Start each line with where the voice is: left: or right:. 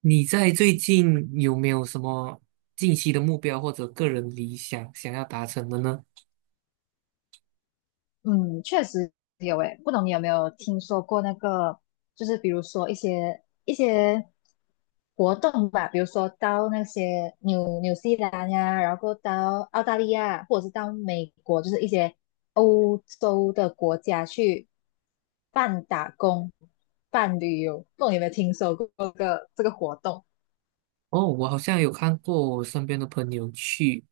right: 你在最近有没有什么近期的目标或者个人理想想要达成的呢？
left: 嗯，确实有诶，不懂你有没有听说过那个，就是比如说一些活动吧，比如说到那些纽西兰呀，然后到澳大利亚，或者是到美国，就是一些欧洲的国家去办打工、办旅游，不懂你有没有听说过这个活动？
right: 哦，我好像有看过我身边的朋友去，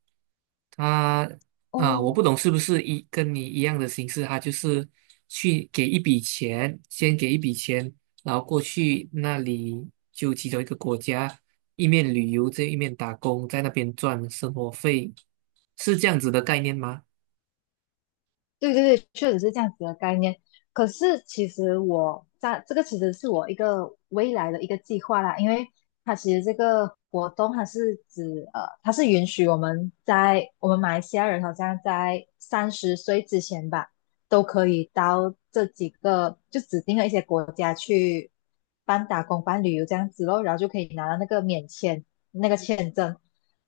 right: 他我
left: 哦，
right: 不懂是不是跟你一样的形式，他就是去给一笔钱，先给一笔钱，然后过去那里就其中一个国家，一面旅游，这一面打工，在那边赚生活费，是这样子的概念吗？
left: 对对对，确实是这样子的概念。可是其实我在这个其实是我一个未来的一个计划啦，因为它其实这个活动它是指它是允许我们在我们马来西亚人好像在三十岁之前吧，都可以到这几个就指定的一些国家去办打工、办旅游这样子咯，然后就可以拿到那个免签那个签证。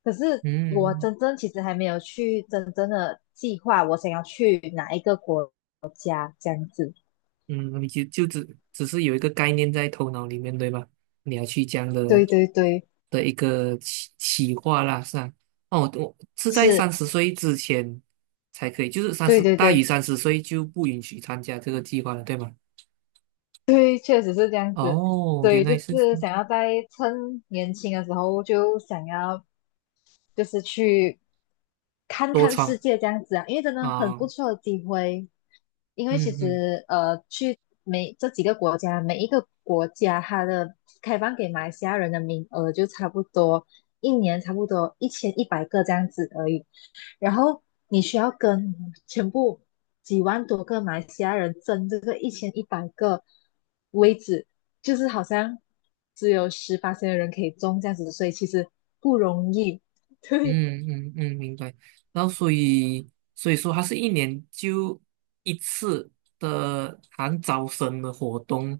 left: 可是我
right: 嗯
left: 真正其实还没有去真正的计划，我想要去哪一个国家这样子。
right: 嗯，你就只是有一个概念在头脑里面，对吧？你要去这样的
left: 对对对，
right: 的一个企划啦，是啊。哦，我是在三
left: 是，
right: 十岁之前才可以，就是三
left: 对
right: 十
left: 对
right: 大于
left: 对。
right: 三十岁就不允许参加这个计划了，对吗？
left: 对，确实是这样子，
right: 哦，
left: 所
right: 原
left: 以就
right: 来是
left: 是想要在趁年轻的时候就想要就是去看
right: 多
left: 看世
right: 创
left: 界这样子啊，因为真的很不
right: 啊，
left: 错的机会。因为其
right: 嗯嗯
left: 实去每这几个国家，每一个国家它的开放给马来西亚人的名额就差不多一年差不多一千一百个这样子而已。然后你需要跟全部几万多个马来西亚人争这个一千一百个位置，就是好像只有18的人可以中这样子，所以其实不容易。对，
right: 嗯，明白。然后所以说，它是一年就一次的含招生的活动，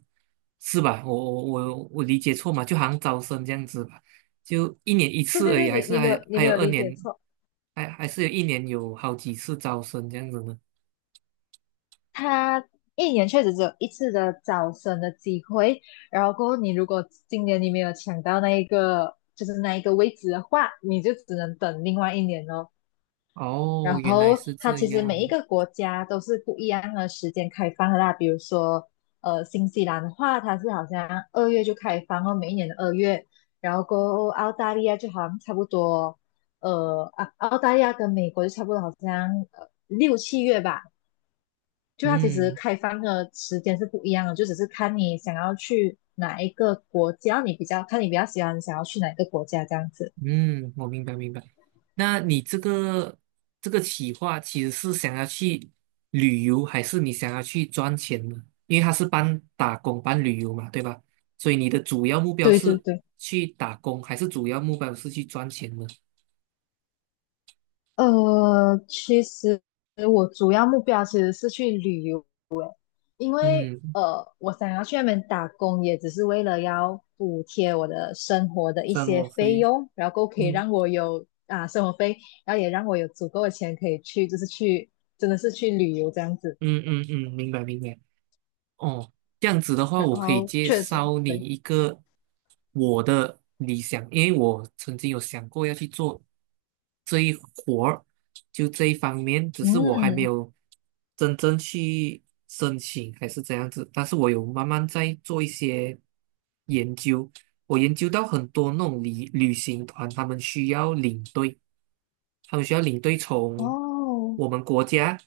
right: 是吧？我理解错嘛？就好像招生这样子吧，就一年一
left: 对
right: 次
left: 对
right: 而
left: 对，
right: 已，还
left: 你
right: 是
left: 你没
right: 还
left: 有
right: 有
left: 你
right: 还
left: 没
right: 有
left: 有
right: 二
left: 理解
right: 年，
left: 错，
right: 还是有一年有好几次招生这样子呢？
left: 他一年确实只有一次的招生的机会，然后过后你如果今年你没有抢到那一个就是那一个位置的话，你就只能等另外一年哦。
right: 哦，
left: 然后。
right: 原来是
left: 它
right: 这
left: 其实每一
right: 样。
left: 个国家都是不一样的时间开放的啦。比如说，新西兰的话，它是好像二月就开放哦，每一年的二月。然后过澳大利亚就好像差不多，呃，澳大利亚跟美国就差不多，好像六七月吧。就它其实
right: 嗯，
left: 开放的时间是不一样的，就只是看你想要去哪一个国家，你比较喜欢想要去哪一个国家这样子。
right: 嗯，我明白明白。那你这个企划其实是想要去旅游，还是你想要去赚钱呢？因为它是半打工半旅游嘛，对吧？所以你的主要目标
left: 对对
right: 是
left: 对。
right: 去打工，还是主要目标是去赚钱呢？
left: 其实我主要目标其实是去旅游，因为
right: 嗯，
left: 我想要去那边打工，也只是为了要补贴我的生活的一
right: 生
left: 些
right: 活
left: 费
right: 费。
left: 用，然后可以
right: 嗯
left: 让我有啊生活费，然后也让我有足够的钱可以去，就是去真的是去旅游这样子。
right: 嗯，明白明白。哦，这样子的话，
left: 然
right: 我可以
left: 后
right: 介
left: 确实
right: 绍你
left: 对，
right: 一个我的理想，因为我曾经有想过要去做这一活儿，就这一方面，只是我还没
left: 嗯，
right: 有真正去申请，还是怎样子。但是我有慢慢在做一些研究，我研究到很多那种旅行团，他们需要领队。他们需要领队从
left: 哦，
right: 我们国家，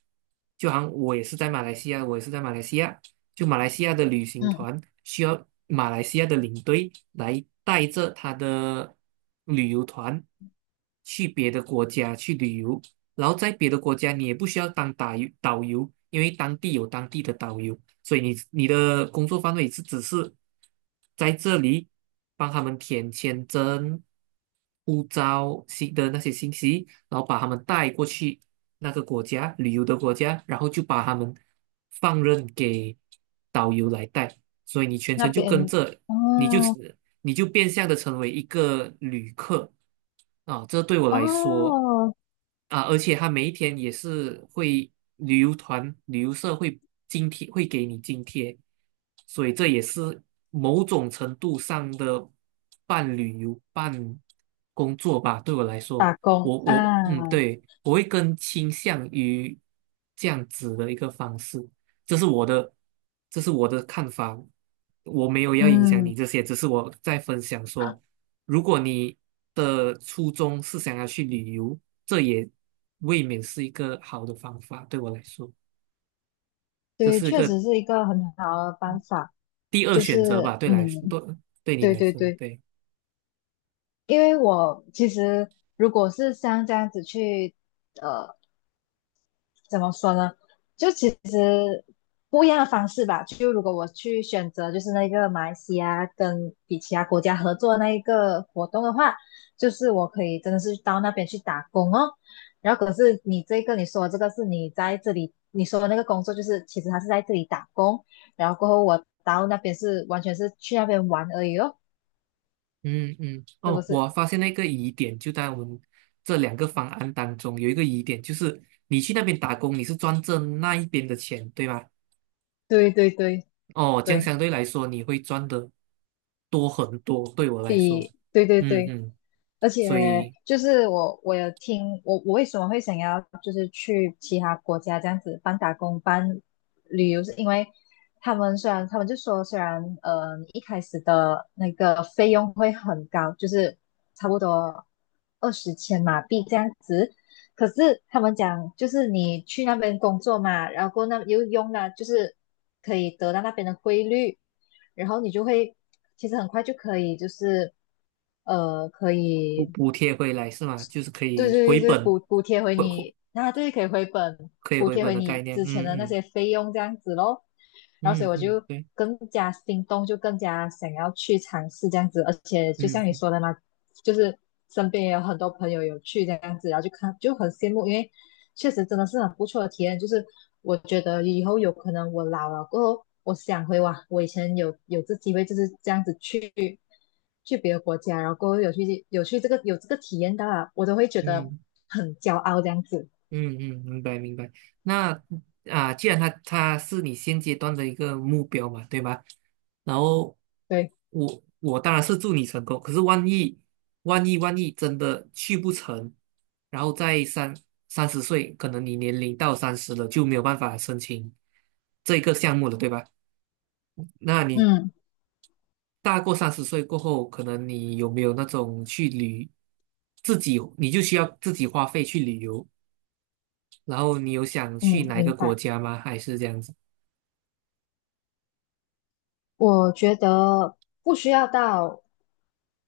right: 就好像我也是在马来西亚，我也是在马来西亚，就马来西亚的旅行
left: 嗯，
right: 团需要马来西亚的领队来带着他的旅游团去别的国家去旅游，然后在别的国家你也不需要当导游，因为当地有当地的导游，所以你的工作范围是只是在这里帮他们填签证、护照信的那些信息，然后把他们带过去那个国家旅游的国家，然后就把他们放任给导游来带，所以你全
left: 那
right: 程就跟
left: 边
right: 着，你就
left: 哦
right: 你就变相的成为一个旅客啊，这对我来说。
left: 哦，
right: 啊，而且他每一天也是会旅游团、旅游社会津贴，会给你津贴，所以这也是某种程度上的半旅游、半工作吧。对我来说，
left: 打工
right: 我嗯，
left: 啊，
right: 对，我会更倾向于这样子的一个方式，这是我的，这是我的看法。我没有要影响你
left: 嗯。
right: 这些，只是我在分享说，如果你的初衷是想要去旅游。这也未免是一个好的方法，对我来说，这
left: 对，
right: 是一
left: 确
right: 个
left: 实是一个很好的办法，
right: 第二
left: 就
right: 选择
left: 是
right: 吧，对来说，
left: 嗯，
right: 对对你
left: 对
right: 来
left: 对
right: 说，
left: 对，
right: 对，
left: 因为我其实如果是像这样子去呃。怎么说呢？就其实不一样的方式吧。就如果我去选择，就是那个马来西亚跟比其他国家合作那一个活动的话，就是我可以真的是到那边去打工哦。然后可是你这个你说这个是你在这里你说的那个工作，就是其实他是在这里打工，然后过后我到那边是完全是去那边玩而已哦，
right: 嗯嗯，
left: 是不
right: 哦，
left: 是？
right: 我发现了一个疑点，就在我们这两个方案当中，有一个疑点就是你去那边打工，你是赚这那一边的钱，对吗？
left: 对对对
right: 哦，这样
left: 对，
right: 相对来说你会赚的多很多，对我来说，
left: 比对对
right: 嗯
left: 对。
right: 嗯，
left: 而
right: 所
left: 且
right: 以
left: 就是我有听我我为什么会想要就是去其他国家这样子半打工半旅游，是因为他们虽然他们就说虽然你一开始的那个费用会很高，就是差不多二十千马币这样子，可是他们讲，就是你去那边工作嘛，然后那又用了，就是可以得到那边的汇率，然后你就会其实很快就可以，就是可
right: 补
left: 以
right: 补贴回来是吗？就是可
left: 对
right: 以
left: 对对
right: 回
left: 对
right: 本，
left: 补贴回
right: 回回
left: 你，那对可以回本
right: 可以
left: 补
right: 回
left: 贴
right: 本
left: 回
right: 的概
left: 你
right: 念，
left: 之前的那些费用这样子咯。然后所以我
right: 嗯，
left: 就
right: 对。
left: 更加心动，就更加想要去尝试这样子，而且就像你
right: 嗯
left: 说的嘛，就是身边也有很多朋友有去这样子，然后就看就很羡慕，因为。确实真的是很不错的体验。就是我觉得以后有可能我老了过后，我想回哇，我以前有这机会就是这样子去别的国家，然后过后有去这个这个体验到啊，我都会觉得
right: 嗯
left: 很骄傲这样子。
right: 嗯，明白明白。那啊，既然他是你现阶段的一个目标嘛，对吧？然后
left: 对，
right: 我我当然是祝你成功，可是万一真的去不成，然后在三十岁，可能你年龄到三十了就没有办法申请这个项目了，对吧？那你
left: 嗯
right: 大过三十岁过后，可能你有没有那种去旅自己，你就需要自己花费去旅游，然后你有想
left: 嗯，
right: 去哪一
left: 明
right: 个国
left: 白。
right: 家吗？还是这样子？
left: 我觉得不需要到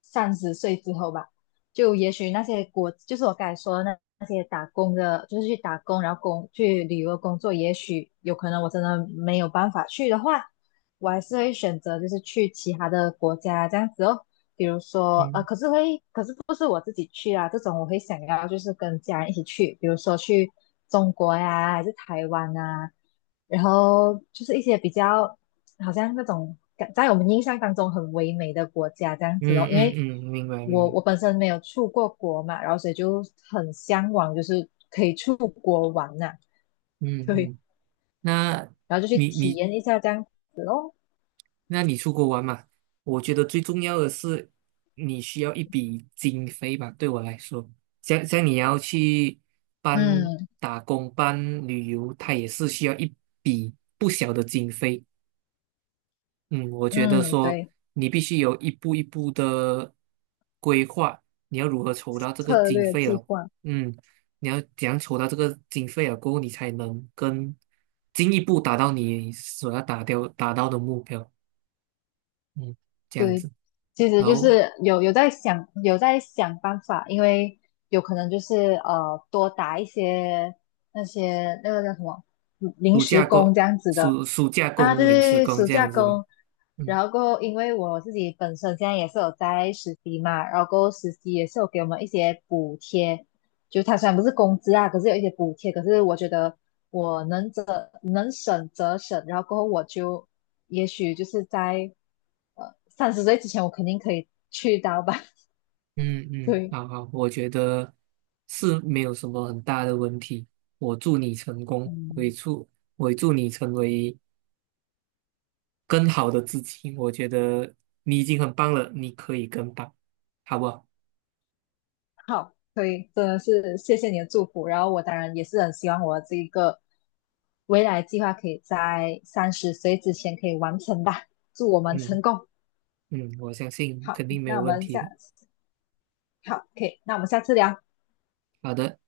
left: 三十岁之后吧，就也许那些国，就是我刚才说的那些打工的，就是去打工，然后工去旅游工作，也许有可能我真的没有办法去的话，我还是会选择就是去其他的国家这样子哦。比如说，
right: 嗯
left: 可是会，可是不是我自己去啊，这种我会想要就是跟家人一起去，比如说去中国呀，还是台湾啊，然后就是一些比较。好像那种在我们印象当中很唯美的国家这样子哦。因为
right: 嗯，明白
left: 我
right: 明白。
left: 我本身没有出过国嘛，然后所以就很向往，就是可以出国玩呐、
right: 嗯
left: 对，
right: 嗯，那
left: 然后就去
right: 你
left: 体
right: 你
left: 验一下这样。
right: 那你出国玩嘛？我觉得最重要的是你需要一笔经费吧，对我来说，像你要去办
left: 嗯
right: 打工、办旅游，它也是需要一笔不小的经费。嗯，我觉得
left: 嗯，
right: 说
left: 对，
right: 你必须有一步一步的规划，你要如何筹到这个
left: 策
right: 经
left: 略
right: 费
left: 计
right: 了？
left: 划。
right: 嗯，你要怎样筹到这个经费了过后，你才能更进一步达到你所要达到的目标。嗯，这样
left: 对，
right: 子，
left: 其实
right: 然
left: 就
right: 后
left: 是有在想在想办法，因为有可能就是多打一些那些那个叫什么嗯临
right: 暑
left: 时
right: 假
left: 工
right: 工
left: 这样子的
right: 暑暑假
left: 啊，对
right: 工、临
left: 对
right: 时
left: 对，
right: 工
left: 暑
right: 这
left: 假
right: 样子吧。
left: 工。
right: 嗯
left: 然后过后，因为我自己本身现在也是有在实习嘛，然后过后实习也是有给我们一些补贴，就它虽然不是工资啊，可是有一些补贴，可是我觉得我能则能省则省，然后过后我就也许就是在三十岁之前，我肯定可以去到吧，
right: 嗯 嗯，
left: 对，
right: 好好，我觉得是没有什么很大的问题。我祝你成功，我也
left: 嗯，
right: 祝我也祝你成为。更好的自己，我觉得你已经很棒了，你可以更棒，好不好？
left: 好，所以真的是谢谢你的祝福，然后我当然也是很希望我这一个未来计划可以在三十岁之前可以完成吧，祝我们
right: 嗯
left: 成功。
right: 嗯，我相信
left: 好，
right: 肯定没
left: 那
right: 有
left: 我
right: 问
left: 们
right: 题的。
left: 下好，可以，那我们下次聊。
right: 好的。